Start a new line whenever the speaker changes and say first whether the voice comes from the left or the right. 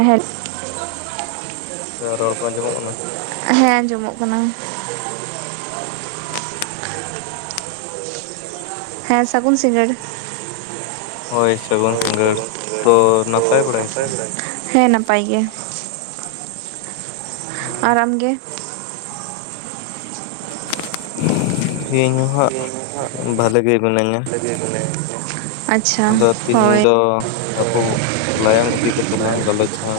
right: ᱮᱦᱮᱥ
left: ᱨᱚᱲ ᱠᱚ ᱟᱸᱡᱚᱢᱚᱜ ᱠᱟᱱᱟ?
right: ᱦᱮᱸ ᱟᱸᱡᱚᱢᱚᱜ ᱠᱟᱱᱟ ᱾ ᱦᱮᱸ ᱥᱟᱹᱜᱩᱱ ᱥᱤᱸᱜᱟᱹᱲ?
left: [inaudible] ᱦᱳᱭ ᱥᱟᱹᱜᱩᱱ ᱥᱤᱜᱟᱹᱲ, ᱛᱚ ᱱᱟᱯᱟᱭ ᱵᱟᱲᱟ ᱜᱮᱛᱚ?
right: ᱦᱮᱸ ᱱᱟᱯᱟᱭ ᱜᱮ ᱟᱨᱟᱢ ᱜᱮ?
left: ᱤᱧ ᱦᱚᱸ ᱦᱟᱸᱜ, ᱵᱷᱽᱟᱞᱮ ᱜᱮ ᱢᱤᱱᱟᱹᱧᱟ᱾
right: ᱟᱪᱪᱷᱟ
left: ᱟᱫᱚ ᱛᱮᱦᱤᱧ
right: ᱦᱳᱭ
left: ᱫᱚ ᱟᱵᱚ ᱞᱟᱭᱚᱝ ᱤᱫᱤ ᱠᱟᱛᱮᱫ ᱞᱟᱝ ᱜᱟᱞᱚᱪᱟ?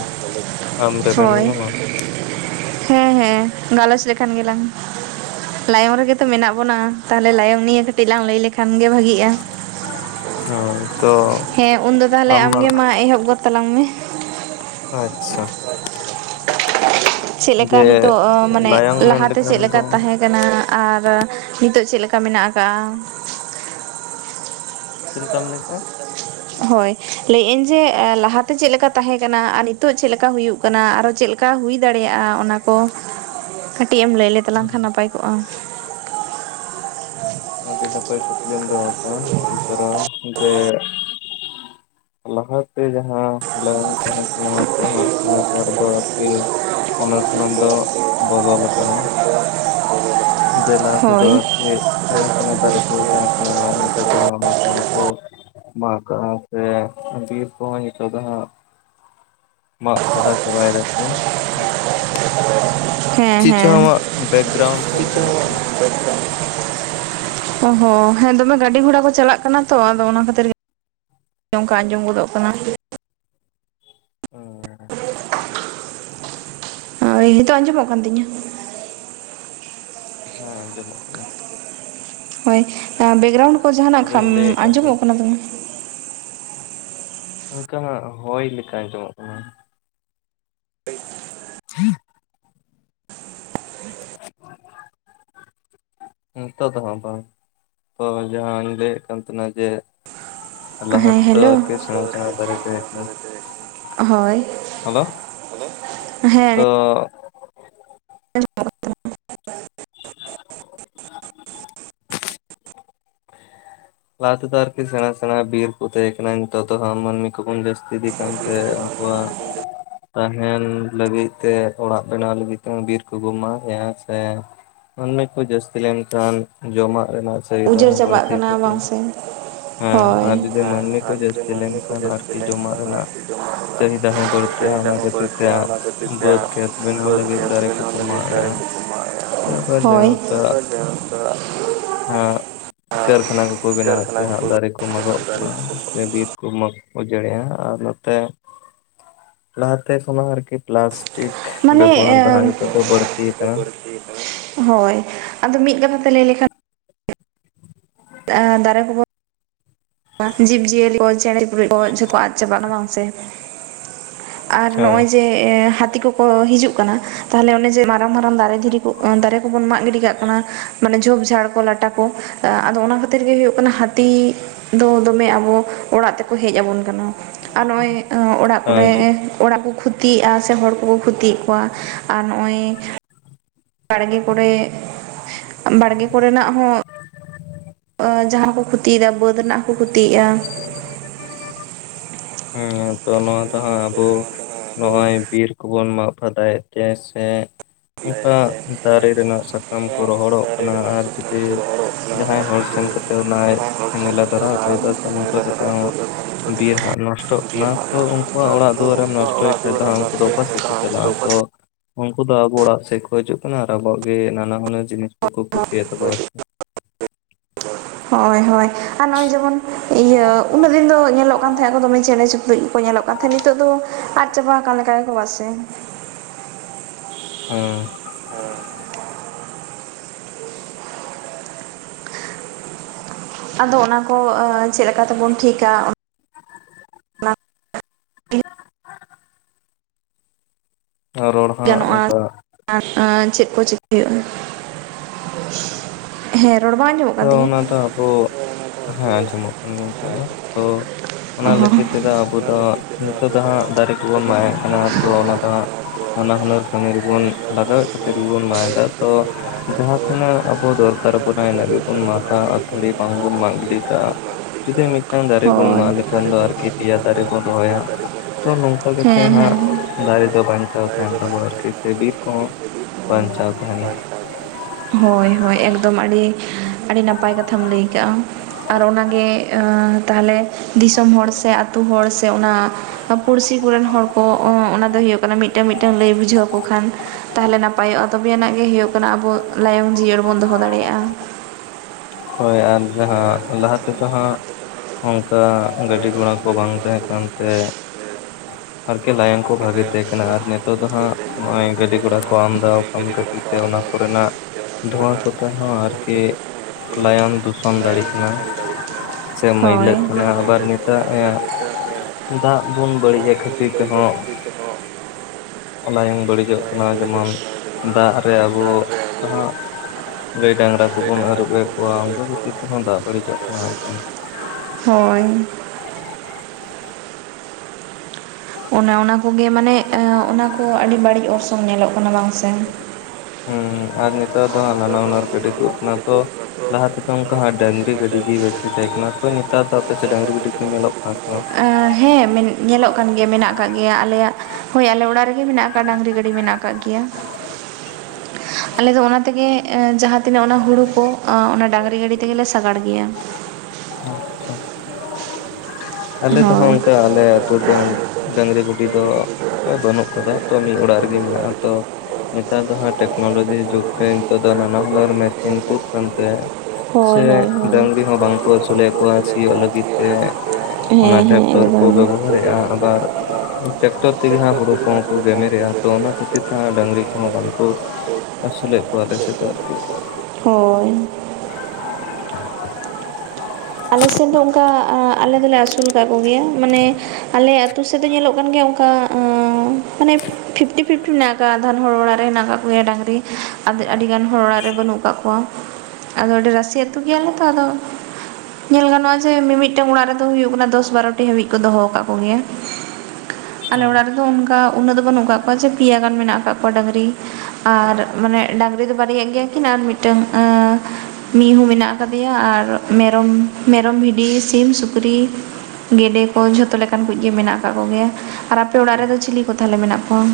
left: ᱟᱢ ᱨᱮᱵᱮᱱ
right: ᱦᱳᱭ,
left: ᱢᱮᱱᱟᱢᱟ
right: ᱦᱮᱸ ᱦᱮᱸ ᱜᱟᱞᱚᱪ ᱞᱮᱠᱷᱟᱱ ᱜᱮᱞᱟᱝ? ᱞᱟᱭᱚᱝ ᱨᱮᱜᱮᱛᱚ ᱢᱮᱱᱟᱜ ᱵᱚᱱᱟ᱾ ᱛᱟᱦᱞᱮ ᱞᱟᱭᱚᱝ ᱱᱤᱭᱮ ᱠᱟᱹᱴᱤᱡ ᱞᱟᱝ ᱞᱟᱹᱭ ᱞᱮᱠᱷᱟᱱ ᱜᱮ ᱵᱷᱟᱹᱜᱤᱜᱼᱟ ᱾
left: ᱦᱳᱭ ᱛᱚ᱾
right: ᱦᱮᱸ ᱩᱱᱫᱚ ᱛᱟᱦᱚᱞᱮ,
left: ᱟᱢ ᱢᱟᱲ
right: ᱟᱢᱜᱮ ᱢᱟ ᱮᱦᱚᱵ ᱜᱚᱫ ᱛᱟᱞᱟᱝ ᱢᱮ?
left: ᱟᱪᱪᱷᱟ
right: [unintelligible] ᱪᱮᱫ ᱞᱮᱠᱟ
left: ᱡᱮ
right: ᱱᱤᱛᱚᱜ ᱢᱟᱱᱮ,
left: ᱞᱟᱭᱚᱝ ᱢᱮᱱ
right: ᱞᱟᱦᱟᱛᱮ
left: ᱞᱮᱠᱷᱟᱱ
right: ᱪᱮᱫ
left: ᱫᱚ
right: ᱞᱮᱠᱟ ᱛᱟᱦᱮᱸ ᱞᱮᱱᱟ ᱟᱨ ᱱᱤᱛᱚᱜ ᱪᱮᱫ ᱞᱮᱠᱟ ᱢᱮᱱᱟᱜ ᱟᱠᱟᱜᱼᱟ?
left: ᱪᱮᱞ ᱞᱮᱠᱟᱢ ᱞᱟᱹᱭ ᱠᱮᱜᱼᱟ?
right: ᱦᱳᱭ ᱞᱟᱹᱭᱮᱫ ᱟᱹᱧ ᱡᱮ, ᱞᱟᱦᱟᱛᱮ ᱪᱮᱫᱞᱮᱠᱟ ᱛᱟᱦᱮᱸ ᱠᱟᱱᱟ, ᱟᱨ ᱱᱤᱛᱚᱜ ᱪᱮᱫᱞᱮᱠᱟ ᱦᱩᱭᱩᱼᱜ ᱠᱟᱱᱟ ᱾ ᱟᱨᱚ ᱪᱮᱞ ᱚᱱᱠᱟ ᱦᱩᱭ ᱫᱟᱲᱮᱭᱟᱜᱼᱟ ᱾ ᱚᱱᱟ ᱠᱚ ᱠᱟᱹᱴᱤᱡ ᱮᱢ ᱞᱟᱹᱭ ᱞᱮᱛᱟᱞᱟᱝ ᱠᱷᱟᱱ ᱱᱟᱯᱟᱭ ᱠᱚᱜᱼᱟ?
left: ᱟᱹᱰᱤ ᱱᱟᱯᱟᱭ ᱠᱩᱯᱞᱤ ᱵᱮᱱ ᱫᱚᱦᱚᱸ ᱟᱠᱟᱜᱼᱟ ᱾ [unintelligible] ᱞᱟᱦᱟᱛᱮ ᱡᱟᱦᱟᱸ ᱞᱟᱭᱚᱝ ᱛᱟᱦᱮᱸ ᱠᱟᱱᱟ᱾ ᱛᱚ ᱦᱟᱸᱜ ᱱᱮᱛᱟᱨ ᱫᱚ ᱟᱨᱠᱤ ᱚᱱᱟ ᱠᱷᱚᱱᱟᱜ ᱫᱚ ᱵᱚᱫᱚᱞ ᱟᱠᱟᱱᱟ᱾ ᱵᱤᱫᱟᱭ ᱞᱟᱦᱟ ᱛᱮᱫᱚ
right: ᱦᱳᱭ
left: ᱟᱨᱠᱤ, ᱥᱮᱲᱟ - ᱥᱮᱲᱟ ᱫᱟᱨ ᱠᱚ ᱛᱟᱦᱮᱸ ᱠᱟᱱᱟ᱾ ᱟᱨ ᱱᱤᱛᱚᱜ ᱫᱚ ᱠᱚ ᱠᱚ ᱵᱟᱠᱟᱣ-ᱟ᱾ ᱥᱮ ᱵᱤᱨ ᱠᱚᱦᱚᱸ ᱱᱤᱛᱚᱜ ᱫᱚ ᱦᱟᱸᱜ ᱢᱟᱜ ᱯᱷᱟᱰᱟ ᱪᱟᱵᱟ ᱮᱫᱟ ᱠᱚ᱾
right: ᱦᱮᱸ ᱦᱮᱸ
left: [unintelligible] ᱵᱮᱠᱜᱨᱟᱣᱩᱱᱰ ᱦᱚᱸ ᱟᱸᱡᱚᱢᱚᱜ ᱠᱟᱱᱟ᱾
right: ᱦᱚᱸ ᱦᱚᱸ ᱦᱮᱸ ᱫᱚᱢᱮ ᱜᱟᱹᱰᱤ ᱜᱷᱚᱲᱟ ᱠᱚ ᱪᱟᱞᱟᱜ ᱠᱟᱱᱟ ᱛᱚ ᱟᱫᱚ ᱚᱱᱟ ᱠᱷᱟᱹᱛᱤᱨ ᱜᱮ᱾ ᱱᱚᱝᱠᱟ ᱟᱸᱡᱚᱢ ᱜᱚᱫᱚᱜ ᱠᱟᱱᱟ᱾
left: ᱚᱸᱻ
right: ᱦᱚᱭ ᱱᱤᱛᱚᱜ ᱟᱸᱡᱚᱢᱚᱜ ᱠᱟᱱ ᱛᱤᱧᱟ?
left: ᱦᱮᱸ ᱟᱡᱚᱢᱚᱜ ᱠᱟᱱᱟ᱾
right: ᱦᱳᱭ ᱵᱮᱠᱜᱨᱟᱣᱩᱱᱰ ᱠᱚ ᱡᱟᱦᱟᱱᱟᱜ ᱠᱷᱟᱱ
left: ᱟᱫᱚᱧ ᱞᱟᱹᱭᱮᱫ ᱠᱟᱱ
right: ᱟᱸᱡᱚᱢᱚᱜ
left: ᱛᱟᱦᱮᱱᱟ
right: ᱠᱟᱱᱟ ᱫᱚᱢᱮ᱾
left: ᱚᱝᱠᱟᱢᱟ ᱦᱚᱭ ᱞᱮᱠᱟ ᱟᱸᱡᱚᱢᱚᱜ ᱠᱟᱱᱟ ᱾ [unintelligible] [unintelligible] ᱱᱤᱛᱚᱜ ᱫᱚᱦᱚᱸ ᱚᱱᱛᱚ ᱛᱚ ᱡᱟᱦᱟᱸᱧ ᱞᱟᱹᱭᱮᱫ ᱠᱟᱱ ᱛᱟᱦᱮᱱᱟ ᱡᱮ ᱞᱟᱦᱟ
right: ᱦᱮᱸ
left: ᱛᱮᱫᱚ
right: ᱦᱮᱞᱳ
left: ᱟᱨᱠᱤ ᱥᱟᱱᱟ ᱥᱮᱟᱱᱟ ᱫᱟᱨᱮ ᱛᱟᱦᱮᱸ ᱠᱟᱱᱟ᱾
right: ᱦᱳᱭ
left: ᱦᱮᱞᱳ,
right: ᱦᱮᱸ
left: ᱛᱚ
right: [unintelligible]
left: [inaudible] ᱞᱟᱦᱟ ᱛᱮᱫᱚ ᱟᱨᱠᱤ ᱥᱮᱬᱟᱸ ᱥᱮᱬᱟᱸ ᱵᱤᱨ ᱠᱚ ᱛᱟᱦᱮᱸ ᱠᱟᱱᱟ ᱱᱮᱛᱟᱨ ᱫᱚ ᱦᱟᱸᱜ ᱢᱟᱱᱢᱤ ᱠᱚᱵᱚᱱ ᱡᱟᱹᱥᱛᱤ ᱤᱫᱤᱜ ᱠᱟᱱᱛᱮ ᱠᱚᱭᱟ ᱛᱟᱦᱮᱱ ᱞᱟᱹᱜᱤᱫ ᱛᱮ ᱚᱲᱟᱜ ᱵᱮᱱᱟᱣ ᱞᱟᱹᱜᱤᱫ ᱛᱮ ᱵᱤᱨ ᱠᱚᱠᱚ ᱢᱟᱜᱼᱟ ᱥᱮ ᱢᱟᱹᱱᱢᱤ ᱠᱚ ᱡᱟᱹᱥᱛᱤ ᱞᱮᱱᱠᱷᱟᱱ ᱡᱚᱢᱟᱜ ᱨᱮᱱᱟᱜ ᱪᱟᱦᱤᱫᱟ
right: ᱩᱡᱟᱹᱲ
left: ᱦᱚᱸ
right: ᱪᱟᱵᱟᱜ
left: ᱵᱟᱹᱲᱛᱤ
right: ᱠᱟᱱᱟ ᱵᱟᱝ ᱥᱮ
left: ᱦᱮᱸ
right: ᱦᱳᱭ,
left: ᱟᱨ ᱡᱩᱫᱤ
right: ᱦᱮᱸ
left: ᱢᱟᱹᱱᱢᱤ ᱠᱚ
right: ᱟᱨ ᱡᱩᱫᱤ
left: ᱡᱟᱹᱥᱛᱤ
right: ᱢᱟᱹᱱᱢᱤ ᱠᱚ
left: ᱞᱮᱱᱠᱷᱟᱱ
right: ᱡᱟᱹᱥᱛᱤ
left: ᱟᱨᱠᱤ ᱡᱚᱢᱟᱜ
right: ᱞᱮᱱᱠᱷᱟᱱ ᱟᱨ
left: ᱨᱮᱱᱟᱜ
right: ᱠᱤ ᱡᱚᱢᱟᱜ
left: ᱪᱟᱦᱤᱫᱟ ᱦᱚᱸ ᱵᱟᱹᱲᱛᱤᱜᱼᱟ
right: ᱛᱮᱦᱮᱧ
left: ᱚᱱᱟ
right: ᱛᱟᱞᱦᱮ
left: ᱠᱷᱟᱹᱛᱤᱨ ᱛᱮ
right: ᱵᱟᱲᱛᱤᱼᱟ ᱚᱱᱟ ᱠᱷᱟᱹᱛᱤᱨ ᱛᱮ
left: ᱵᱟᱹᱫᱽ
right: ᱟᱢ
left: ᱠᱷᱮᱛ ᱵᱮᱱᱟᱣ
right: ᱵᱟᱹᱫ
left: ᱞᱟᱹᱜᱤᱫ
right: ᱠᱷᱮᱛ
left: ᱫᱟᱨᱮ
right: ᱵᱮᱱᱟᱣ
left: ᱠᱚᱠᱚ ᱢᱟᱜ
right: ᱞᱟᱹᱜᱤᱫ ᱫᱟᱨᱮ
left: ᱮᱜᱼᱟ
right: ᱠᱚ
left: ᱥᱮ ᱟᱵᱟᱨ ᱡᱟᱦᱟᱸ
right: ᱦᱳᱭ᱾
left: ᱞᱮᱠᱟ ᱦᱟᱸᱜ ᱠᱟᱨᱠᱷᱟᱱᱟ ᱠᱚᱠᱚ ᱵᱮᱱᱟᱣ ᱮᱫ ᱡᱟᱦᱟ ᱫᱟᱨᱮ ᱠᱚ ᱢᱟᱜᱚᱜ ᱠᱟᱱᱟ ᱥᱮ ᱵᱤᱨ ᱠᱚ ᱡᱟᱹᱜᱽ ᱩᱡᱟᱲᱮᱜᱼᱟ ᱟᱨ ᱱᱚᱛᱮ ᱞᱟᱦᱟᱛᱮ ᱠᱷᱚᱱᱟᱜ ᱟᱨᱠᱤ ᱯᱞᱟᱥᱴᱤᱠ
right: ᱢᱟᱱᱮ
left: ᱵᱮᱵᱚᱦᱟᱨ ᱫᱚ ᱦᱟᱸᱜ ᱱᱤᱛᱚᱜ ᱫᱚ ᱵᱟᱹᱲᱛᱭ ᱟᱠᱟᱱᱟ᱾
right: ᱦᱳᱭ ᱟᱫᱚ ᱢᱤᱫ ᱠᱟᱛᱷᱟ ᱛᱮ ᱞᱟᱹᱭ ᱞᱮᱠᱷᱟᱱ ᱟᱨ ᱫᱟᱨᱮ ᱠᱚ ᱵᱚ ᱡᱤᱵᱽᱼᱡᱤᱭᱟᱹᱞᱤ ᱠᱚ ᱪᱮᱬᱮ ᱪᱤᱯᱨᱩᱡ ᱠᱚ ᱡᱷᱚᱛᱚ ᱟᱫ ᱪᱟᱵᱟᱜ ᱠᱟᱱᱟ ᱵᱟᱝ ᱥᱮ᱾ ᱟᱨ
left: ᱦᱳᱭ
right: ᱱᱚᱜᱼᱚᱭ ᱡᱮ ᱦᱟᱹᱛᱤ ᱠᱚ ᱠᱚ ᱦᱤᱡᱩᱜ ᱠᱟᱱᱟ ᱛᱟᱦᱚᱞᱮ ᱚᱱᱮ ᱡᱮ ᱢᱟᱨᱟᱝ ᱢᱟᱨᱟᱝ ᱫᱟᱨᱮ ᱫᱷᱤᱨᱤ ᱠᱚ ᱫᱟᱨᱮ ᱠᱚᱵᱚᱱ ᱢᱟᱜ ᱜᱤᱰᱤ ᱠᱟᱜ ᱠᱟᱱᱟ᱾ ᱢᱟᱱᱮ ᱡᱷᱚᱯ ᱡᱷᱟᱲ ᱠᱚ ᱞᱟᱴᱟ ᱠᱚ ᱟᱫᱚ ᱚᱱᱟ ᱠᱷᱟᱹᱛᱤᱨ ᱜᱮ ᱦᱩᱭᱩᱜ ᱠᱟᱱᱟ ᱦᱟᱹᱛᱤ ᱫᱚ ᱫᱚᱢᱮ ᱟᱵᱚ ᱚᱲᱟᱜ ᱛᱮᱠᱚ ᱦᱮᱡ ᱟᱵᱚᱱ ᱠᱟᱱᱟ᱾ ᱟᱨ ᱱᱚᱜᱼᱚᱭ ᱚᱲᱟᱜ ᱠᱚᱨᱮ
left: ᱦᱮᱸ
right: ᱚᱲᱟᱜ ᱠᱚ ᱠᱷᱛᱤ ᱠᱷᱚᱛᱤᱭᱮᱜᱼᱟ ᱥᱮ ᱦᱚᱲ ᱠᱚᱠᱚ ᱠᱷᱚᱛᱤᱭᱮᱫ ᱠᱚᱣᱟ ᱟᱨ ᱱᱚᱜᱼᱚᱭ ᱵᱟᱲᱜᱮ ᱠᱚᱨᱮᱜ ᱵᱟᱲᱜᱮ ᱠᱚᱨᱮᱱᱟᱜ ᱦᱚᱸ ᱡᱟᱦᱟᱸ ᱠᱚ ᱠᱷᱚ ᱛᱤ ᱫᱟ ᱵᱟᱹᱫᱽ ᱨᱮᱱᱟᱜ ᱦᱚᱸ ᱠᱚ ᱠᱷᱚᱛᱤᱭᱜᱼᱟ᱾
left: ᱦᱮᱸ ᱛᱚ ᱱᱚᱣᱟ ᱫᱚ ᱦᱟᱸᱜ ᱟᱵᱚ ᱱᱚᱜᱼᱚᱭ ᱵᱤᱨ ᱠᱚ ᱵᱚᱱ ᱢᱟᱜ ᱯᱷᱟᱫᱟᱭᱮᱫ ᱛᱮ ᱥᱮ ᱚᱱᱠᱟ ᱫᱟᱨᱮ ᱨᱮᱱᱟᱜ ᱥᱟᱠᱟᱢ ᱠᱚ ᱨᱚᱦᱚᱲᱚᱜ ᱠᱟᱱᱟ ᱟᱨ ᱡᱩᱫᱤ ᱡᱟᱦᱟᱸᱭ ᱦᱚᱲ ᱥᱮᱱ ᱠᱟᱛ ᱛᱮ ᱚᱱᱟ ᱥᱮᱸᱜᱞᱮ ᱫᱷᱚᱨᱟ ᱦᱚᱴᱭᱟᱫᱟ ᱛᱚ ᱱᱚᱝᱠᱟ ᱠᱟᱛᱮ ᱦᱚᱸ ᱵᱤᱨ ᱦᱟᱸᱜ ᱱᱚᱥᱴᱚ ᱛᱚ ᱚᱱᱟ ᱛᱚ ᱩᱱᱠᱩᱣᱟᱜ ᱚᱲᱟᱜ ᱫᱩᱣᱟᱹᱨᱮᱢ ᱱᱚᱥᱴᱚᱭ ᱠᱷᱟᱡ ᱫᱚ ᱦᱟᱸᱜ ᱩᱱᱠᱩ ᱫᱚ ᱚᱠᱟ ᱥᱮᱫ ᱠᱚ ᱪᱟᱞᱟᱜᱼᱟ ᱛᱚ ᱩᱱᱠᱩ ᱫᱚ ᱟᱵᱚ ᱚᱲᱟᱜ ᱥᱮᱫ ᱠᱚ ᱦᱤᱡᱩᱜ ᱠᱟᱱᱟ ᱟᱨ ᱟᱵᱚᱣᱟᱜ ᱜᱮ ᱱᱟᱱᱟᱦᱩᱱᱟᱹᱨ ᱡᱤᱱᱤᱥ ᱠᱩᱠᱩ ᱠᱚ ᱠᱷᱚᱛᱤᱭᱮᱫ ᱛᱟᱵᱚ ᱟᱨᱠᱤ᱾
right: ᱦᱳᱭ ᱦᱳᱭ ᱟᱨ ᱱᱚᱜᱼᱚᱭ ᱡᱮᱢᱚᱱ ᱤᱭᱟᱹ ᱩᱱᱟᱹᱜ ᱫᱤᱱ ᱫᱚ ᱧᱮᱞᱚᱜ ᱠᱟᱱ ᱛᱟᱦᱮᱸᱫ ᱠᱚ ᱫᱚᱢᱮ ᱪᱮᱬᱮ ᱪᱩᱯᱲᱩᱡ ᱠᱚᱠᱚ ᱧᱮᱞᱚᱜ ᱠᱟᱱ ᱱᱤᱛᱚᱜ ᱫᱚ ᱟᱫ ᱪᱟᱵᱟ ᱦᱟᱠᱟᱱ ᱞᱮᱠᱟ ᱜᱮᱠᱚ ᱵᱟ ᱥᱮ?
left: ᱦᱩᱸ᱾
right: ᱦᱟᱸ ᱾ ᱟᱫᱚ ᱚᱱᱟ ᱠᱚ ᱚᱸ ᱪᱮᱫ ᱞᱮᱠᱟ ᱛᱮᱵᱚᱱ ᱴᱷᱤᱠᱼᱟ, ᱚ-
left: ᱨᱚᱲ ᱦᱟᱸᱜ ᱚᱸᱠᱟ᱾
right: ᱟᱨ ᱟᱸ ᱪᱮᱫ ᱠᱚ ᱪᱤᱠᱟᱹ ᱦᱩᱭᱩᱜᱼᱟ? ᱦᱮᱸ ᱨᱚᱲ ᱵᱟᱝ ᱟᱸᱡᱚᱢᱚᱜ
left: ᱛᱚ
right: ᱠᱟᱱ ᱛᱤᱧᱟᱹ?
left: ᱚᱱᱟ ᱫᱚ ᱟᱵᱚ ᱦᱮᱸ ᱟᱸᱡᱚᱢᱚᱜ ᱠᱟᱱ ᱜᱮᱭᱟ ᱱᱤᱛᱚᱜ ᱫᱚ, ᱛᱚ
right: ᱚ
left: ᱚᱱᱟ ᱞᱟᱹᱜᱤᱫ
right: ᱦᱚᱸ
left: ᱛᱮᱫᱚ ᱟᱵᱚ ᱫᱚ ᱱᱤᱛᱚᱜ ᱫᱚ ᱦᱟᱸᱜ ᱫᱟᱨᱮ ᱠᱚᱵᱚᱱ ᱢᱟᱜ-ᱮᱫ ᱠᱟᱱᱟ ᱛᱚ ᱚᱱᱟ ᱫᱚ ᱦᱟᱸᱜ ᱦᱚᱱᱟ ᱦᱩᱱᱟᱹᱨ ᱠᱟᱹᱢᱤ ᱨᱮᱵᱚᱱ ᱞᱟᱜᱟᱣᱮᱫ ᱠᱷᱟᱹᱛᱤᱨ ᱜᱮᱵᱚᱱ ᱢᱟᱜ-ᱮᱫᱟ, ᱛᱚ ᱡᱟᱦᱟᱸ ᱛᱤᱱᱟᱹᱜ ᱟᱵᱚ ᱫᱚᱨᱠᱟᱨ ᱟᱵᱚᱱᱟ ᱤᱱᱟᱹᱜ ᱜᱮ ᱢᱟᱜᱼᱟ, ᱟᱹᱛᱷᱟᱹᱲᱤ ᱵᱟᱝ ᱵᱚᱱ ᱢᱟᱜ ᱜᱤᱰᱤ ᱠᱟᱜᱼᱟ, ᱡᱩᱫᱤ ᱢᱤᱫᱴᱟᱝ ᱫᱟᱨᱮ ᱵᱚᱱ
right: ᱢᱤᱫᱴᱟᱝ
left: ᱢᱟᱜ ᱞᱮᱠᱷᱟᱱ ᱫᱚ ᱟᱨᱠᱤ ᱯᱮᱭᱟ ᱫᱟᱨᱮ ᱵᱚᱱ ᱨᱚᱦᱚᱭᱟ ᱦᱟᱸᱜ, ᱛᱚ ᱱᱚᱝᱠᱟ ᱠᱟᱛᱮ
right: ᱞᱮᱠᱷᱟᱱ
left: ᱦᱟᱸᱜ ᱫᱟᱨᱮ ᱫᱚ ᱵᱟᱧᱪᱟᱣ ᱛᱟᱦᱮᱸᱱ ᱛᱟᱵᱚ ᱟᱨᱠᱤ ᱥᱮ ᱵᱤᱨ ᱠᱚᱦᱚᱸ ᱵᱟᱧᱪᱟᱣ ᱛᱟᱦᱮᱸᱱᱟ᱾
right: ᱦᱳᱭ ᱦᱳᱭ ᱮᱠᱫᱚᱢ ᱟᱹᱰᱤ, ᱟᱹᱰᱤ ᱱᱟᱯᱟᱭ ᱠᱟᱛᱷᱟᱢ ᱞᱟᱹᱭ ᱠᱟᱜᱼᱟ ᱟᱨ ᱚᱱᱟᱜᱮ ᱮᱸ ᱟᱸ ᱛᱟᱦᱮᱞᱮ ᱫᱤᱥᱚᱢ ᱦᱚᱲ ᱥᱮ ᱟᱹᱛᱩ ᱦᱚᱲ ᱥᱮ ᱚᱱᱟ ᱟᱹ ᱯᱩᱲᱥᱤ ᱠᱚᱨᱮᱱ ᱦᱚᱲ ᱠᱚ ᱳᱸ ᱚᱱᱟ ᱫᱚ ᱦᱩᱭᱩᱜ ᱠᱟᱱᱟ ᱢᱤᱫᱴᱟᱹᱝ ᱢᱤᱫᱴᱟᱹᱝ ᱞᱟᱹᱭ ᱵᱩᱡᱷᱟᱹᱣ ᱣᱟᱠᱚ ᱠᱷᱟᱱ ᱛᱟᱦᱚᱞᱮ ᱱᱟᱯᱟᱭᱚᱜᱼᱟ, ᱛᱚᱵᱮ ᱟᱱᱟᱜ ᱜᱮ ᱦᱩᱭᱩᱜ ᱠᱟᱱᱟ ᱟᱵᱚ ᱞᱟᱭᱚᱝ ᱡᱤᱭᱟᱹᱲ ᱵᱚᱱ ᱫᱚᱦᱚ ᱫᱟᱲᱮᱭᱟᱜᱼᱟ᱾
left: ᱦᱳᱭ ᱟᱨ ᱡᱟᱦᱟᱸ ᱞᱟᱦᱟ ᱛᱮᱫᱚ ᱦᱟᱸᱜ ᱚᱸᱠᱟ ᱜᱟᱹᱰᱤ ᱜᱷᱚᱬᱟ ᱠᱚ ᱵᱟᱝ ᱛᱟᱦᱮᱸ ᱠᱟᱱ ᱛᱮ ᱟᱨᱠᱤ ᱞᱟᱭᱚᱝ ᱠᱚ ᱵᱷᱟᱜᱮ ᱛᱟᱦᱮᱸ ᱠᱟᱱᱟ ᱟᱨ ᱱᱤᱛᱚᱜ ᱫᱚ ᱦᱟᱸᱜ ᱱᱚᱜᱼᱚᱭ ᱜᱟᱹᱰᱤ ᱜᱷᱚᱲᱟ ᱠᱚ ᱟᱢᱫᱟᱣᱟᱠᱟᱱ ᱠᱟᱹᱴᱤᱡ ᱛᱮ ᱚᱱᱟ ᱠᱚᱨᱮᱱᱟᱜ ᱫᱷᱩᱣᱟᱺ ᱠᱚᱛᱮ ᱦᱚᱸ ᱟᱨᱠᱤ ᱞᱟᱭᱚᱱ ᱫᱩᱥᱚᱱ ᱫᱟᱲᱤᱜ ᱠᱟᱱᱟ, ᱥᱮ
right: ᱦᱳᱭ
left: ᱢᱟᱹᱭᱞᱟᱹᱜ ᱠᱟᱱᱟ, ᱟᱹᱵᱟᱨ ᱱᱤᱛᱟᱨ ᱮᱸ ᱫᱟᱜ ᱵᱚᱱ ᱵᱟᱹᱲᱤᱡᱮᱜ ᱠᱷᱟᱹᱛᱤᱨ ᱛᱮᱦᱚᱸ ᱞᱟᱭᱚᱝ ᱵᱟᱹᱲᱤᱡᱚᱜ ᱠᱟᱱᱟ, ᱡᱮᱢᱚᱱ ᱫᱟᱜ ᱨᱮ ᱟᱵᱚ ᱡᱟᱦᱟᱸ ᱜᱟᱹᱭ ᱰᱟᱺᱜᱽᱨᱟ ᱠᱚᱵᱚᱱ ᱟᱹᱨᱩᱵ ᱣᱮᱵ ᱠᱚᱣᱟ ᱚᱸᱠᱟ ᱠᱷᱟᱹᱛᱤᱨ ᱛᱮᱦᱚᱸ ᱫᱟᱜ ᱵᱟᱹᱰᱤᱡᱚᱜ ᱠᱟᱱᱟ ᱟᱨᱠᱤ᱾
right: ᱦᱳᱭ᱾ ᱚᱱᱟ ᱚᱱᱟ ᱠᱚᱜᱮ ᱢᱟᱱᱮᱜ ᱮᱸ ᱚᱱᱟ ᱠᱚ ᱟᱹᱰᱤ ᱵᱟᱹᱲᱤᱡ ᱚᱨᱥᱚᱝ ᱧᱮᱞᱚᱜ ᱠᱟᱱᱟ ᱵᱟᱝ ᱥᱮ᱾
left: ᱦᱩᱸ ᱦᱩᱸ ᱟᱨ ᱱᱤᱛ
right: [unintelligible]
left: ᱞᱟᱦᱟ ᱛᱮᱫᱚ ᱚᱱᱠᱟ ᱦᱟᱸᱜ ᱰᱟᱹᱝᱨᱤ ᱜᱟᱹᱰᱤ ᱜᱮ ᱵᱮᱥᱤ ᱛᱟᱦᱮᱸ ᱠᱟᱱᱟ ᱛᱚ ᱱᱮᱛᱟᱨ ᱫᱚ ᱟᱯᱮ ᱥᱮᱫ ᱰᱟᱹᱝᱨᱤ ᱜᱟᱹᱰᱤ ᱠᱚ ᱧᱮᱞᱚᱜ ᱠᱟᱱᱟ ᱥᱮ ᱵᱟᱝ?
right: [unintelligible] ᱟᱸ, ᱦᱮᱸ ᱢᱮᱱ ᱧᱮᱞᱚᱜ ᱠᱟᱱ ᱜᱮᱭᱟ ᱢᱮᱱᱟᱜ ᱟᱠᱟᱫ ᱧᱮᱞᱚᱜ ᱠᱟᱱ ᱜᱮᱭᱟ, ᱢᱮᱱᱟᱜ ᱠᱟᱜ ᱜᱮᱭᱟ, ᱟᱞᱮᱭᱟᱜ ᱦᱳᱭ ᱟᱞᱮ ᱚᱲᱟᱜ ᱨᱮᱜᱮ ᱢᱮᱱᱟᱜ ᱟᱠᱟᱜ ᱰᱟᱺᱜᱽᱨᱤ ᱜᱟᱹᱰᱤ ᱢᱮᱱᱟᱜ ᱟᱠᱟᱜ ᱜᱮᱭᱟ᱾
left: [inaudible]
right: ᱟᱞᱮ ᱫᱚ ᱚᱱᱟ ᱛᱮᱜᱮᱸᱼᱜ ᱡᱟᱦᱟᱸ ᱛᱤᱱᱟᱹᱜ ᱚᱱᱟ ᱦᱩᱲᱩ ᱠᱚ ᱚᱸ ᱚᱱᱟ ᱰᱟᱺᱜᱽᱨᱤ ᱜᱟᱹᱰᱤ ᱛᱮᱜᱮ ᱞᱮ ᱥᱟᱜᱟᱲ ᱜᱮᱭᱟ᱾
left: [inaudible]
right: ᱦᱳᱭ
left: ᱟᱞᱮ ᱫᱚ ᱦᱚᱝ ᱚᱸᱠᱟ ᱟᱞᱮ ᱟᱹᱛᱩ ᱫᱚᱢ ᱰᱟᱺᱜᱽᱨᱤ ᱜᱩᱰᱤ ᱫᱚ ᱳᱭ ᱵᱟᱹᱱᱩᱜ ᱠᱳᱫᱳ ᱛᱚ ᱢᱤᱫ ᱚᱲᱟᱜ ᱨᱮᱜᱮ ᱢᱮᱱᱟᱜ-ᱟ᱾ ᱛᱚ ᱱᱮᱛᱟᱨ ᱫᱚ ᱦᱟᱸᱜ ᱴᱮᱠᱱᱳᱞᱚᱡᱤ ᱡᱩᱜᱽ ᱨᱮ ᱱᱤᱛᱚᱜ ᱫᱚ ᱱᱟᱱᱟ-ᱦᱩᱱᱟᱹᱨ ᱢᱮᱥᱤᱱ ᱛᱩᱫ ᱠᱟᱱ ᱛᱮ ᱥᱮ
right: ᱦᱳᱭ ᱦᱳᱭ ᱦᱳᱭ
left: ᱰᱟᱺᱜᱽᱨᱤ ᱦᱚᱸ ᱵᱟᱝᱠᱚ ᱟᱹᱥᱩᱞᱮᱫ ᱠᱚᱣᱟ ᱥᱤᱭᱳᱜ ᱞᱟᱹᱜᱤᱫ ᱛᱮ᱾ ᱚᱱᱟ
right: ᱦᱮᱸ ᱦᱮᱸ
left: ᱴᱨᱟᱠᱴᱚᱨ ᱠᱚ
right: ᱮᱠᱫᱚᱢ
left: ᱵᱮᱵᱷᱚᱨᱮᱜᱼᱟ, ᱟᱵᱟᱨ ᱴᱮᱠᱴᱚᱨ ᱛᱮᱜᱮ ᱦᱟᱸᱜ ᱦᱩᱲᱩ ᱠᱚᱦᱚᱸ ᱠᱚ ᱜᱮᱢᱮᱨᱮᱜᱼᱟ, ᱛᱚ ᱚᱱᱟ ᱠᱷᱟᱹᱛᱤᱨ ᱛᱮ ᱦᱟᱸᱜ ᱰᱟᱺᱜᱽᱨᱤ ᱠᱚᱦᱚᱸ ᱵᱟᱝ ᱠᱚ ᱟᱥᱩᱞᱮᱜ ᱠᱚᱣᱟ ᱞᱮ ᱟᱞᱮ ᱥᱮᱫ ᱫᱚ ᱟᱨᱠᱤ᱾
right: ᱦᱳᱭ᱾ ᱟᱞᱮᱥᱮᱫ ᱫᱚ ᱚᱱᱠᱟ ᱟ ᱟᱞᱮ ᱫᱚᱞᱮ ᱟᱹᱥᱩᱞ ᱟᱠᱟᱫ ᱠᱚᱜᱮᱭᱟ᱾ ᱢᱟᱱᱮ ᱟᱞᱮ ᱟᱛᱩ ᱥᱮᱫ ᱫᱚ ᱧᱮᱞᱚᱜ ᱠᱟᱱ ᱜᱮᱭᱟ ᱚᱱᱠᱟ
left: [inaudible]
right: ᱢᱟᱱᱮ ᱯᱷᱤᱯᱴᱤ ᱯᱷᱤᱯᱴᱤ ᱢᱮᱱᱟᱜ ᱠᱜ-ᱟ ᱟᱫᱷᱟᱱ ᱦᱚᱲ ᱚᱲᱟᱜ ᱨᱮ ᱦᱮᱱᱟᱜ ᱟᱠᱟᱫ ᱠᱚ ᱜᱮᱭᱟ ᱰᱟᱝᱨᱤ᱾ ᱟᱫᱚ ᱟᱹᱰᱤᱜᱟᱱ ᱦᱚᱲ ᱚᱲᱟᱜ ᱨᱮ ᱵᱟᱹᱱᱩᱜ ᱠᱟᱜ ᱠᱚᱣᱟ᱾ ᱟᱫᱚ ᱟᱹᱰᱤ ᱨᱟᱥᱤ ᱟᱹᱛᱩ ᱜᱮᱭᱟ ᱞᱮ ᱛᱚ ᱟᱫᱚ ᱧᱮᱞ ᱜᱟᱱᱚᱜᱼᱟ ᱡᱮ ᱢᱤᱼᱢᱤᱫᱴᱟᱝ ᱚᱲᱟᱜ ᱨᱮᱫᱚ ᱦᱩᱭᱩᱜ ᱠᱟᱱᱟ ᱫᱚᱥ ᱵᱟᱨᱚᱴᱤ ᱦᱟᱹᱵᱤᱡ ᱠᱚ ᱫᱚᱦᱚ ᱟᱠᱟᱜ ᱠᱚᱜᱮᱭᱟ᱾ ᱟᱞᱮ
left: ᱦᱮᱸ
right: ᱚᱲᱟᱜ ᱨᱮᱫᱚ ᱚᱱᱠᱟ ᱩᱱᱟᱹᱜ ᱫᱚ ᱵᱟᱹᱱᱩᱜ ᱠᱟᱜ ᱠᱚᱣᱟ ᱡᱮ ᱯᱮᱭᱟ ᱜᱟᱱ ᱢᱮᱱᱟᱜ ᱟᱠᱟᱫ ᱠᱚᱣᱟ ᱰᱟᱹᱝᱨᱤ᱾ ᱟᱨ ᱢᱟᱱᱮ ᱰᱟᱝᱨᱤ ᱫᱚ ᱵᱟᱨᱭᱟᱜ ᱜᱮᱭᱟ ᱠᱤᱱ ᱟᱨ ᱢᱤᱫᱴᱟᱱ ᱟ ᱢᱤᱦᱩ ᱢᱮᱱᱟᱜ ᱟᱠᱟᱫᱮᱭᱟ ᱟᱨ ᱢᱮᱨᱚᱢ, ᱢᱮᱨᱚᱢ, ᱵᱷᱤᱰᱤ, ᱥᱤᱢ, ᱥᱩᱠᱨᱤ᱾ ᱜᱮᱰᱮ ᱠᱚ ᱡᱷᱚᱛᱚ ᱞᱮᱠᱟᱱ ᱠᱩᱡᱽ ᱜᱮ ᱢᱮᱱᱟᱜ ᱟᱠᱟᱫ ᱠᱚᱜᱮᱭᱟ ᱟᱨ ᱟᱯᱮ ᱚᱲᱟᱜ ᱨᱮᱫᱚ ᱪᱤᱞᱤ ᱠᱚ ᱛᱟᱦᱞᱮ ᱢᱮᱱᱟᱜ ᱠᱚᱣᱟ?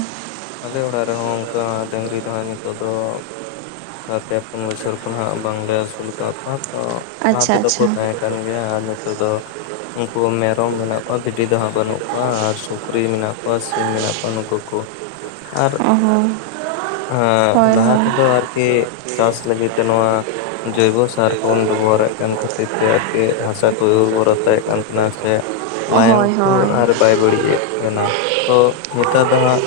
left: ᱟᱞᱮ ᱚᱲᱟᱜ ᱨᱮᱦᱚᱸ ᱚᱱᱠᱟ ᱰᱟᱹᱝᱨᱤ ᱫᱚ ᱦᱟᱸᱜ ᱦᱟᱸᱜ ᱱᱤᱛᱚᱜ ᱫᱚ ᱚᱱᱠᱟ ᱯᱮ ᱯᱩᱱ ᱵᱚᱪᱷᱚᱨ ᱠᱷᱚᱱ ᱦᱟᱸᱜ ᱵᱟᱝᱞᱮ ᱟᱹᱥᱩᱞ ᱟᱠᱟᱫ ᱠᱚᱣᱟ ᱛᱚ, ᱞᱟᱦᱟ
right: ᱟᱪᱪᱷᱟ
left: ᱛᱮᱫᱚ ᱠᱚ
right: ᱟᱪᱪᱷᱟ
left: ᱛᱟᱦᱮᱸ ᱠᱟᱱᱟ᱾ ᱠᱟᱱ ᱜᱮᱭᱟ ᱟᱨ ᱱᱤᱛᱚᱜ ᱫᱚ ᱩᱱᱠᱩ ᱢᱮᱨᱚᱢ ᱢᱮᱱᱟᱜ ᱠᱚᱣᱟ, ᱵᱷᱤᱰᱤ ᱫᱚ ᱦᱟᱸᱜ ᱵᱟᱹᱱᱩᱜ ᱠᱚᱣᱟ ᱟᱨ ᱥᱩᱠᱨᱤ ᱢᱮᱱᱟᱜ ᱠᱚᱣᱟ, ᱥᱤᱢ ᱢᱮᱱᱟᱜ ᱠᱚᱣᱟ, ᱱᱩᱠᱩ ᱠᱚ᱾
right: ᱚ ᱦᱚᱸ᱾ ᱦᱳᱭ ᱦᱳᱭ ᱟᱫᱚ ᱟᱨᱠᱤ ᱪᱟᱥ ᱠᱟᱹᱢᱤ ᱠᱚᱢᱟ ᱡᱚᱭᱵᱚ ᱥᱟᱨ ᱵᱚᱱ ᱵᱮᱵᱚᱦᱟᱨᱮᱫ ᱠᱟᱱᱟ ᱡᱮ ᱟᱨᱠᱤ ᱦᱟᱥᱟ ᱠᱚ
left: ᱦᱮᱸ ᱞᱟᱦᱟ ᱛᱮᱫᱚ ᱟᱨᱠᱤ ᱪᱟᱥ ᱞᱟᱹᱜᱤᱫ ᱛᱮ ᱱᱚᱣᱟ ᱡᱚᱭᱵᱚ ᱥᱟᱨ ᱠᱚᱵᱚᱱ ᱵᱮᱵᱚᱦᱟᱨᱮᱫ ᱠᱟᱱ ᱠᱷᱟᱹᱛᱤᱨ ᱛᱮ ᱟᱨᱠᱤ ᱦᱟᱥ ᱠᱚᱭ ᱩᱨᱵᱚᱨᱚᱛᱟᱭᱮᱫ ᱠᱟᱱ ᱛᱟᱦᱮᱱᱟ ᱥᱮ ᱞᱟᱭᱚᱝ
right: ᱦᱳᱭ
left: ᱠᱚ
right: ᱦᱳᱭ
left: ᱟᱨ ᱵᱟᱭ ᱵᱟᱹᱲᱤᱡ ᱮᱫ ᱛᱟᱦᱱᱟ ᱛᱚ ᱱᱮᱛᱟᱨ ᱫᱚ ᱦᱟᱸᱜ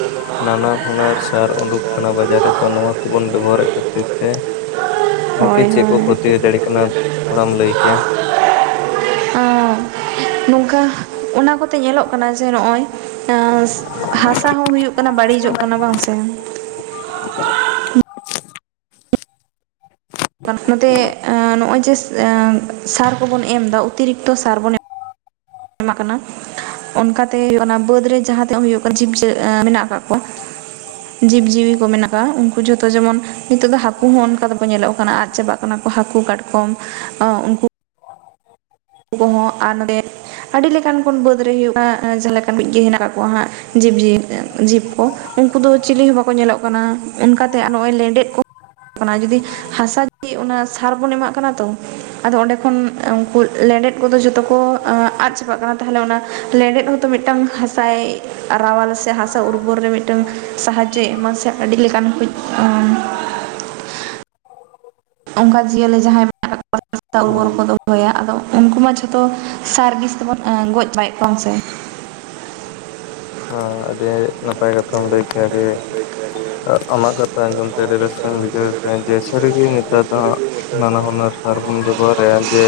left: ᱱᱟᱱᱟ ᱦᱩᱱᱟᱹᱨ ᱥᱟᱨ ᱩᱰᱩᱠ ᱠᱟᱱᱟ ᱵᱟᱡᱟᱨ ᱨᱮᱛᱚ ᱱᱚᱣᱟ ᱠᱚᱵᱚᱱ ᱵᱮᱵᱚᱦᱟᱨᱮᱫ ᱠᱷᱟᱹᱛᱤᱨ ᱛᱮ ᱟᱨᱠᱤ
right: ᱦᱳᱭ
left: ᱪᱮᱫ ᱠᱚ
right: ᱦᱳᱭ
left: ᱠᱚᱛᱤ ᱦᱩᱭ ᱫᱟᱲᱮᱜ ᱠᱟᱱᱟ ᱛᱷᱚᱲᱟᱢ ᱞᱟᱹᱭ ᱠᱮᱭᱟ?
right: ᱚ ᱱᱚᱝᱠᱟ ᱚᱱᱟ ᱠᱚᱛᱮ ᱧᱮᱞᱚᱜ ᱠᱟᱱᱟ ᱡᱮ ᱱᱚᱜᱼᱚᱭ ᱚᱸ ᱦᱟᱥᱟ ᱦᱚᱸ ᱦᱩᱭᱩᱜ ᱠᱟᱱᱟ ᱵᱟᱹᱲᱤᱡᱚᱜ ᱠᱟᱱᱟ ᱵᱟᱝ ᱥᱮ᱾
left: [inaudible]
right: ᱱᱚᱛᱮ ᱮᱸ ᱱᱚᱜᱼᱚᱭ ᱡᱮ ᱮᱸ ᱥᱟᱨ ᱠᱚᱵᱚᱱ ᱮᱢ ᱮᱫᱟ ᱚᱛᱤᱨᱤᱠᱛᱚ ᱥᱟᱨ ᱵᱚᱱ ᱮᱢ ᱮᱢᱟᱜ ᱠᱟᱱᱟ᱾ ᱚᱱᱠᱟᱛᱮ ᱦᱚᱭᱩᱜ ᱠᱟᱱᱟ ᱵᱟᱹᱫᱽ ᱨᱮ ᱡᱟᱦᱟᱸ ᱛᱤᱱᱟᱹᱜ ᱦᱩᱭᱩᱜ ᱠᱟᱱᱟ ᱡᱤᱵᱽ ᱡᱮ ᱮᱸ ᱢᱮᱱᱟᱜ ᱠᱟᱜ ᱠᱚᱚᱣᱟ᱾ ᱡᱤᱵᱽᱼᱡᱤᱣᱤ ᱠᱚ ᱢᱮᱱᱟᱜ ᱠᱟ-ᱟ᱾ ᱩᱱᱠᱩ ᱡᱷᱚᱛᱚ ᱡᱮᱢᱚᱱ ᱱᱤᱛᱳᱜ ᱫᱚ ᱦᱟᱹᱠᱩ ᱦᱚᱸ ᱚᱱᱠᱟ ᱫᱚᱠᱚ ᱧᱮᱞᱚᱜ ᱠᱟᱱᱟ ᱟᱫ ᱪᱟᱵᱟᱜ ᱠᱟᱱᱟ ᱠᱚ ᱦᱟᱹᱠᱩ ᱠᱟᱴᱠᱚᱢ ᱟ ᱩᱱᱠᱩ ᱠᱚᱦᱚᱸ ᱟᱨ ᱱᱚᱰᱮ ᱟᱹᱰᱤ ᱞᱮᱠᱟᱱ ᱠᱚᱱ ᱵᱟᱹᱫᱽ ᱨᱮ ᱦᱩᱭᱩᱜᱼᱟ ᱮᱸ ᱡᱟᱦᱟᱸ ᱞᱮᱠᱟ ᱠᱤᱡᱽ ᱜᱮ ᱦᱮᱱᱟᱜ ᱠᱟᱜ ᱠᱚᱣᱟ ᱦᱟᱸᱜ᱾ ᱡᱤᱵᱽ ᱡᱤᱣᱤ ᱛᱮᱫ ᱡᱤᱵᱽ ᱠᱚ᱾ ᱩᱱᱠᱩ ᱫᱚ ᱪᱤᱞᱤ ᱦᱚᱸ ᱵᱟᱠᱚ ᱧᱮᱞᱚᱜ ᱠᱟᱱᱟ᱾ ᱚᱱᱠᱟᱛᱮ ᱟᱨ ᱱᱚᱜᱼᱚᱭ ᱞᱮᱸᱰᱮᱫ ᱠᱚ ᱚᱱᱟ ᱡᱩᱫᱤ ᱦᱟᱥᱟ ᱡᱮ ᱚᱱᱟ ᱥᱟᱨ ᱵᱚᱱ ᱮᱢᱟᱜ ᱠᱟᱱᱟ ᱛᱚ ᱟᱫᱚ ᱚᱸᱰᱮ ᱠᱷᱚᱱ ᱩᱱᱠᱩ ᱞᱮᱸᱰᱮᱫ ᱠᱚᱫᱚ ᱡᱚᱛᱚ ᱠᱚ ᱟᱫ ᱪᱟᱵᱟᱜ ᱠᱟᱱᱟ ᱛᱟᱦᱚᱞᱮ ᱚᱱᱟ ᱞᱮᱸᱰᱮᱫ ᱦᱚᱸᱛᱚ ᱢᱤᱫᱴᱟᱝ ᱦᱟᱸᱥᱟᱭ ᱨᱟᱣᱟᱞᱟ ᱥᱮ ᱦᱟᱥᱟ ᱩᱨᱵᱚᱨ ᱨᱮ ᱢᱤᱫᱴᱟᱹᱝ ᱥᱟᱦᱟᱡᱚ ᱮᱢᱟ ᱥᱮ ᱟᱹᱰᱤ ᱞᱮᱠᱟᱱ ᱠᱩᱡ ᱚᱸ-ᱼ ᱚᱱᱠᱟ ᱡᱤᱭᱟᱹᱞᱤ ᱡᱟᱦᱟᱸᱭ ᱢᱮᱱᱟᱜ [inaudible] ᱩᱨᱵᱚᱨ
left: ᱦᱮᱸ
right: ᱠᱚᱫᱚ ᱫᱚᱦᱚᱭᱟ ᱟᱫᱚ ᱩᱱᱠᱩ ᱢᱟ ᱡᱷᱚᱛᱚ ᱥᱟᱨ ᱵᱤᱥ ᱛᱮᱵᱚᱱ ᱮᱸ ᱜᱚᱡᱽ ᱪᱟᱵᱟᱭᱮᱫ ᱠᱚᱣᱟ ᱦᱮᱸ ᱥᱮ᱾
left: ᱦᱚᱸ ᱟᱹᱰᱤ ᱱᱟᱯᱟᱭ ᱠᱟᱛᱷᱟᱢ ᱞᱟᱹᱭ ᱠᱮᱭᱟ ᱟᱰᱹᱰᱤ ᱟᱸ ᱟᱢᱟᱜ ᱠᱟᱛᱷᱟ ᱟᱸᱡᱚᱢ ᱛᱮ ᱟᱹᱰᱤ ᱨᱟᱹᱥᱠᱟᱹᱧ ᱵᱩᱡᱷᱟᱹᱣ ᱠᱮᱫᱟ ᱡᱮ ᱥᱟᱹᱨᱤᱜᱮ ᱱᱮᱛᱟᱨ ᱫᱚ ᱦᱟᱸᱜ ᱱᱟᱱᱟ ᱦᱩᱱᱟᱹᱨ ᱥᱟᱨ ᱵᱚᱱ ᱵᱮᱵᱚᱦᱟᱨᱮ-ᱟ ᱡᱮ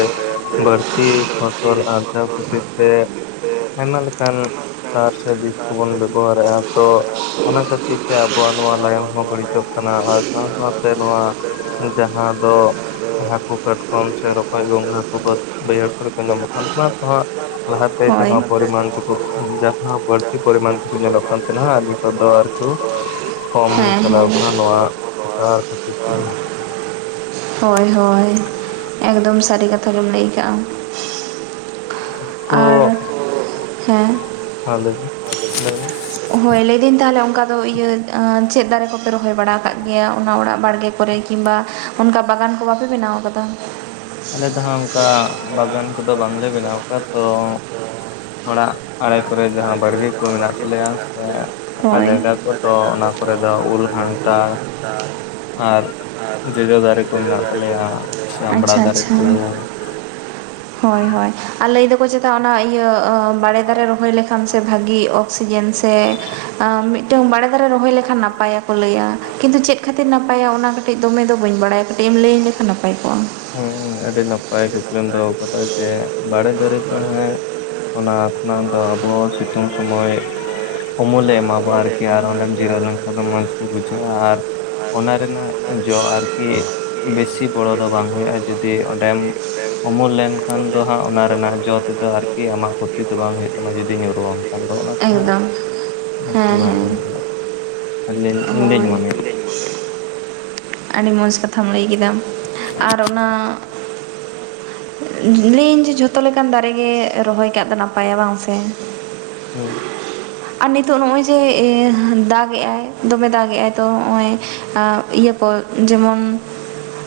left: ᱵᱟᱹᱲᱛᱤ ᱯᱷᱚᱥᱚᱞ ᱟᱨ ᱪᱟᱣ ᱠᱷᱟᱹᱛᱤᱨ ᱛᱮ ᱟᱭᱢᱟ ᱞᱮᱠᱟᱱ ᱪᱟᱥ ᱠᱚᱵᱚᱱ ᱵᱮᱵᱚᱦᱟᱨᱮᱼᱟ ᱛᱚ ᱚᱱᱟ ᱠᱷᱟᱹᱛᱤᱨ ᱛᱮ ᱟᱵᱚᱣᱟᱜ ᱱᱚᱣᱟ ᱞᱟᱭᱚᱝ ᱦᱚᱸ ᱵᱟᱹᱲᱤᱡᱚᱜ ᱠᱟᱱᱟ, ᱟᱨ ᱥᱟᱶ ᱥᱟᱶᱛᱮ ᱱᱚᱣᱟ ᱡᱟᱦᱟᱸ ᱫᱚ ᱦᱟᱹᱠᱩ, ᱠᱟᱴᱠᱚᱢ ᱥᱮ ᱨᱚᱠᱚᱡᱽ, ᱜᱚᱸᱜᱟ ᱠᱚ ᱵᱟᱹᱫ ᱵᱟᱹᱭᱦᱟᱹᱲ ᱠᱚᱨᱮ ᱠᱚ ᱧᱟᱢᱚᱜ ᱠᱟᱱ ᱛᱟᱦᱮᱸᱱᱟ ᱛᱚ ᱦᱟᱹᱜ ᱞᱟᱦᱟᱛᱮ
right: ᱦᱳᱭ
left: ᱡᱟᱦᱟᱸ ᱯᱚᱨᱤᱢᱟᱱ ᱴᱩᱠᱩ ᱡᱟᱦᱟᱸ ᱵᱟᱹᱲᱛᱤ ᱯᱚᱨᱤᱢᱟᱱ ᱴᱩᱠᱩ ᱧᱮᱞᱚᱜ ᱠᱟᱱ ᱛᱟᱸᱦᱮᱱᱟ ᱟᱨ ᱱᱤᱛᱚᱜ ᱫᱚ ᱟᱨᱠᱤ ᱠᱚᱢ
right: ᱦᱮᱸ
left: ᱪᱟᱞᱟᱣ
right: ᱦᱮᱸ
left: ᱠᱟᱱᱟ, ᱱᱚᱣᱟ ᱰᱟᱦᱟᱨ ᱠᱷᱟᱹᱛᱤᱨ ᱛᱮᱜᱮ᱾
right: ᱦᱳᱭ ᱦᱳᱭ ᱮᱠᱫᱚᱢ ᱥᱟᱹᱨᱤ ᱠᱟᱛᱷᱟ ᱜᱮᱢ ᱞᱟᱹᱭ ᱠᱟᱜ-ᱟ᱾ [inaudible] ᱟᱨ
left: ᱛᱚ
right: ᱦᱮᱸ
left: ᱦᱮᱸ ᱞᱟᱹᱭ ᱵᱤᱱ ᱞᱟᱹᱭ ᱢᱮ ᱾
right: ᱦᱳᱭ ᱞᱟᱹᱭ ᱤᱫᱟᱹᱧ ᱛᱟᱦᱚᱞᱮ ᱚᱱᱠᱟ ᱫᱚ ᱤᱭᱟᱹ ᱟᱸ ᱪᱮᱫ ᱫᱟᱨᱮ ᱠᱚᱯᱮ ᱨᱚᱦᱚᱭ ᱵᱟᱲᱟ ᱟᱠᱟᱜ ᱜᱮᱭᱟ ᱚᱱᱟ ᱚᱲᱟᱜ ᱵᱟᱲᱜᱮ ᱠᱚᱨᱮ? ᱠᱤᱝᱵᱟ ᱚᱱᱠᱟ ᱵᱟᱜᱟᱱ ᱠᱚ ᱵᱟᱯᱮ ᱵᱮᱱᱟᱣ ᱟᱠᱟᱫᱟ?
left: ᱟᱞᱮ ᱫᱚ ᱦᱟᱸᱜ ᱚᱱᱠᱟ ᱵᱟᱜᱟᱱ ᱠᱚᱫᱚ ᱵᱟᱝᱞᱮ ᱵᱮᱱᱟᱣ, [unintelligible] ᱛᱚ [inaudible] ᱚᱲᱟᱜ ᱟᱲᱮ ᱠᱚᱨᱮ ᱡᱟᱦᱟᱸ ᱵᱟᱲᱜᱮ ᱠᱚ ᱢᱮᱱᱟᱜ ᱛᱟᱞᱮᱭᱟ ᱚᱱᱠᱟ
right: ᱦᱳᱭ
left: ᱡᱟᱭᱜᱟ ᱠᱚ ᱛᱚ ᱚᱱᱟ ᱠᱚᱨᱮ ᱫᱚ ᱩᱞ, ᱠᱟᱱᱴᱷᱟᱲ ᱟᱨ ᱡᱚᱡᱚ ᱫᱟᱨᱮ ᱠᱚ ᱢᱮᱱᱟᱜ ᱛᱟᱞᱮᱭᱟ ᱥᱮ ᱟᱢᱲᱟ
right: ᱟᱪᱪᱷᱟ
left: ᱫᱟᱨᱮ
right: ᱟᱪᱪᱷᱟ
left: ᱠᱚ᱾
right: [inaudible] ᱦᱳᱭ ᱦᱳᱭ ᱟᱨ ᱞᱟᱹᱭ ᱫᱚᱠᱚ ᱪᱮᱛᱟ ᱚᱱᱟ ᱤᱭᱟᱹ ᱵᱟᱲᱮ ᱫᱟᱨᱮ ᱨᱚᱦᱚᱭ ᱞᱮ ᱠᱷᱟᱱ ᱥᱮ ᱵᱷᱟᱜᱤ ᱚᱠᱥᱤᱡᱮᱱ ᱥᱮ ᱢᱤᱫᱴᱟᱹᱝ ᱵᱟᱲᱮ ᱫᱟᱨᱮ ᱨᱚᱦᱚᱭ ᱞᱮᱠᱷᱟᱱ ᱱᱟᱯᱟᱭᱟ ᱠᱚ ᱞᱟᱹᱭᱟ ᱾ ᱠᱤᱱᱛᱩ ᱪᱮᱫ ᱠᱷᱟᱹᱛᱤᱨ ᱱᱟᱯᱟᱭᱟ ᱚᱱᱟ ᱠᱟᱹᱴᱤᱡ ᱫᱚᱢᱮ ᱫᱚ ᱵᱟᱹᱧ ᱵᱟᱲᱟᱭᱟ ᱠᱟᱹᱴᱤᱡ ᱮᱢ ᱞᱟᱹᱭ ᱟᱹᱧ ᱞᱮᱠᱷᱟᱱ ᱱᱟᱯᱟᱭ ᱠᱚᱜ-ᱟ ᱾
left: ᱦᱮᱸ ᱦᱮᱸ ᱟᱹᱰᱤ ᱱᱟᱯᱟᱭ ᱠᱩᱠᱞᱤᱢ ᱫᱚᱦᱚ ᱟᱠᱟᱫᱟ᱾ ᱡᱮ ᱵᱟᱲᱮ ᱫᱟᱨᱮ ᱛᱚ ᱦᱮᱸ [inaudible] ᱚᱱᱟ ᱠᱷᱚᱱᱟᱜ ᱫᱚ ᱟᱵᱚ ᱥᱤᱛᱩᱝ ᱥᱚᱢᱚᱭ ᱩᱢᱩᱞᱮ ᱮᱢᱟᱵᱚ ᱟᱨᱠᱤ ᱟᱨ ᱚᱸᱰᱮᱢ ᱡᱤᱨᱟᱹᱣ ᱞᱮᱱᱠᱷᱟᱱ ᱫᱚ ᱢᱚᱡᱽ ᱜᱮ ᱵᱩᱡᱷᱟᱹᱜ-ᱟ, ᱟᱨ ᱚᱱᱟ ᱨᱮᱱᱟᱜ ᱡᱚ ᱟᱨᱠᱤ ᱵᱮᱥᱤ ᱵᱚᱲᱚ ᱫᱚ ᱵᱟᱝ ᱦᱩᱭᱩᱜ-ᱟ ᱾ ᱡᱩᱫᱤ ᱚᱸᱰᱮᱢ ᱩᱢᱩᱞ ᱞᱮᱱᱠᱷᱟᱱ ᱫᱚ ᱦᱟᱸᱜ ᱚᱱᱟ ᱨᱮᱱᱟᱜ ᱡᱚ ᱛᱮᱫᱚ ᱟᱨᱠᱤ ᱟᱢᱟᱜ ᱠᱷᱩᱛᱤ ᱫᱚ ᱵᱟᱝ ᱦᱩᱭᱩᱜ ᱛᱟᱢᱟ ᱡᱩᱫᱤ
right: ᱮᱠᱫᱚᱢ ᱦᱮᱸ ᱦᱮᱸ ᱦᱳᱭ
left: ᱧᱩᱨᱩ ᱟᱢ ᱠᱷᱟᱱ ᱫᱚ ᱚᱱᱟᱛᱮ
right: ᱢᱚᱱᱮᱭᱟ ᱟᱹᱰᱤ
left: ᱦᱟᱸᱜ
right: ᱢᱚᱡᱽ
left: ᱟᱨᱠᱤ ᱵᱷᱟᱞᱮ ᱦᱩᱭᱩᱜ-ᱟ ᱟᱫᱚ ᱤᱧᱫᱩᱧ ᱢᱚᱱᱮᱭᱮᱫ᱾
right: [inaudible] ᱟᱹᱰᱤ ᱢᱚᱡᱽ ᱠᱟᱛᱷᱟᱢ ᱞᱟᱹᱭ ᱠᱮᱫᱟᱢ ᱟᱨ ᱚᱱᱟ [inaudible] ᱞᱟᱹᱭ ᱤᱧ ᱡᱮ ᱡᱷᱚᱛᱚ ᱞᱮᱠᱟᱱ ᱫᱟᱨᱮ ᱜᱮ ᱨᱚᱦᱚᱭ ᱠᱟᱜ ᱫᱚ ᱱᱟᱯᱟᱭᱟ ᱵᱟᱝ ᱥᱮ᱾
left: ᱦᱩᱸ ᱾
right: ᱟᱨ ᱱᱤᱛᱳᱜ ᱱᱚᱜ-ᱚᱭ ᱡᱮ ᱫᱟᱜ ᱮᱜ-ᱟᱭ ᱫᱚᱢᱮ ᱫᱟᱜ ᱮᱜ-ᱟᱭ, ᱛᱚ ᱱᱚᱜ-ᱚᱭ ᱟᱸ ᱤᱭᱟᱹ ᱠᱚ ᱡᱮᱢᱚᱱ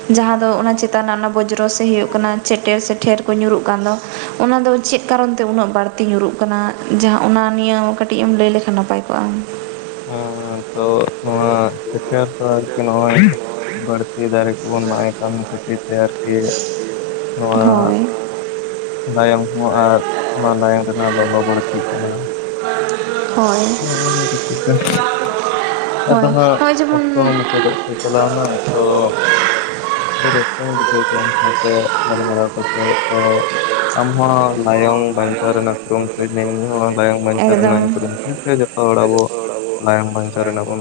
right: ᱡᱟᱦᱟᱸ ᱫᱚ ᱚᱱᱟ ᱪᱮᱛᱟᱱ ᱨᱮᱱᱟᱜ ᱚᱱᱟ ᱵᱚᱡᱽᱨᱚ ᱥᱮ ᱦᱩᱭᱩᱜ ᱠᱟᱱᱟ ᱪᱮᱴᱮᱨ ᱥᱮ ᱴᱷᱮᱨ ᱠᱚ ᱧᱩᱨᱩᱜ ᱠᱟᱱ ᱫᱚ ᱚᱱᱟ ᱫᱚ ᱪᱮᱫ ᱠᱟᱨᱚᱱ ᱛᱮ ᱩᱱᱟᱹᱜ ᱵᱟᱹᱲᱛᱤ ᱧᱩᱨᱩᱜ ᱠᱟᱱᱟ? ᱡᱟᱦᱟᱸ ᱚᱱᱟ ᱱᱤᱭᱟᱹ ᱠᱟᱹᱴᱤᱡ ᱮᱢ ᱞᱟᱹᱭ ᱞᱮᱠᱷᱟᱱ ᱱᱟᱯᱟᱭ ᱠᱚᱜ-ᱟ ᱾
left: ᱦᱮᱸ ᱦᱮᱸ ᱛᱚ ᱱᱚᱣᱟ ᱪᱮᱠᱟ ᱛᱚ ᱟᱨᱠᱤ ᱱᱚᱜ-ᱚᱭ ᱵᱟᱹᱲᱛᱤ ᱫᱟᱨᱮ ᱠᱚ ᱵᱚᱱ ᱢᱟᱜ-ᱮᱜ ᱠᱟᱱ ᱠᱷᱟᱹᱛᱤᱨ ᱛᱮ ᱟᱨᱠᱤ ᱱᱚᱣᱟᱻ
right: ᱦᱳᱭ
left: [inaudible] ᱞᱟᱭᱚᱝ ᱦᱚᱸ ᱟᱨ ᱚᱱᱟ ᱞᱟᱭᱚᱝ ᱨᱮᱱᱟᱜ ᱞᱚᱞᱚ ᱵᱟᱹᱲᱛᱤᱜ ᱠᱟᱱᱟ ᱾
right: ᱦᱳᱭ
left: ᱱᱚᱜ [unintelligible]
right: ᱦᱳᱭ
left: ᱟᱫᱚ ᱦᱟᱸᱜ
right: ᱱᱚᱜᱼᱚᱭ ᱡᱮᱢᱚᱱ
left: ᱚᱠᱛᱚ ᱦᱚᱸ ᱢᱩᱪᱟᱹᱫᱚᱜ ᱪᱟᱞᱟᱣ ᱮᱱᱟ ᱛᱚ ᱟᱰᱤ ᱨᱟᱹᱥᱠᱟ‍ᱹᱧ ᱵᱩᱡᱷᱟᱹᱣ ᱠᱮᱫᱟ ᱟᱢ ᱥᱟᱶᱛᱮ ᱜᱟᱞᱢᱟᱨᱟᱣ ᱠᱟᱛᱮᱜ, ᱛᱚ ᱟᱢ ᱦᱚᱸ ᱞᱟᱭᱚᱝ ᱵᱚᱝᱪᱟᱣ ᱨᱮᱱᱟᱜ ᱠᱩᱨᱩ ᱢᱩᱴᱩᱭ ᱢᱮ ᱤᱧ ᱦᱚᱸ ᱞᱟᱭᱚᱝ ᱵᱧᱪᱟᱣ ᱨᱮᱱᱟᱜ ᱤᱧ ᱠᱩᱨᱩ ᱢᱩᱴᱩᱭᱟ ᱾ ᱡᱷᱚᱛᱚ ᱦᱚᱲ ᱟᱵᱚ ᱞᱟᱭᱚᱝ ᱵᱟᱧᱪᱟᱣ ᱨᱮᱱᱟᱜ ᱵᱚᱱ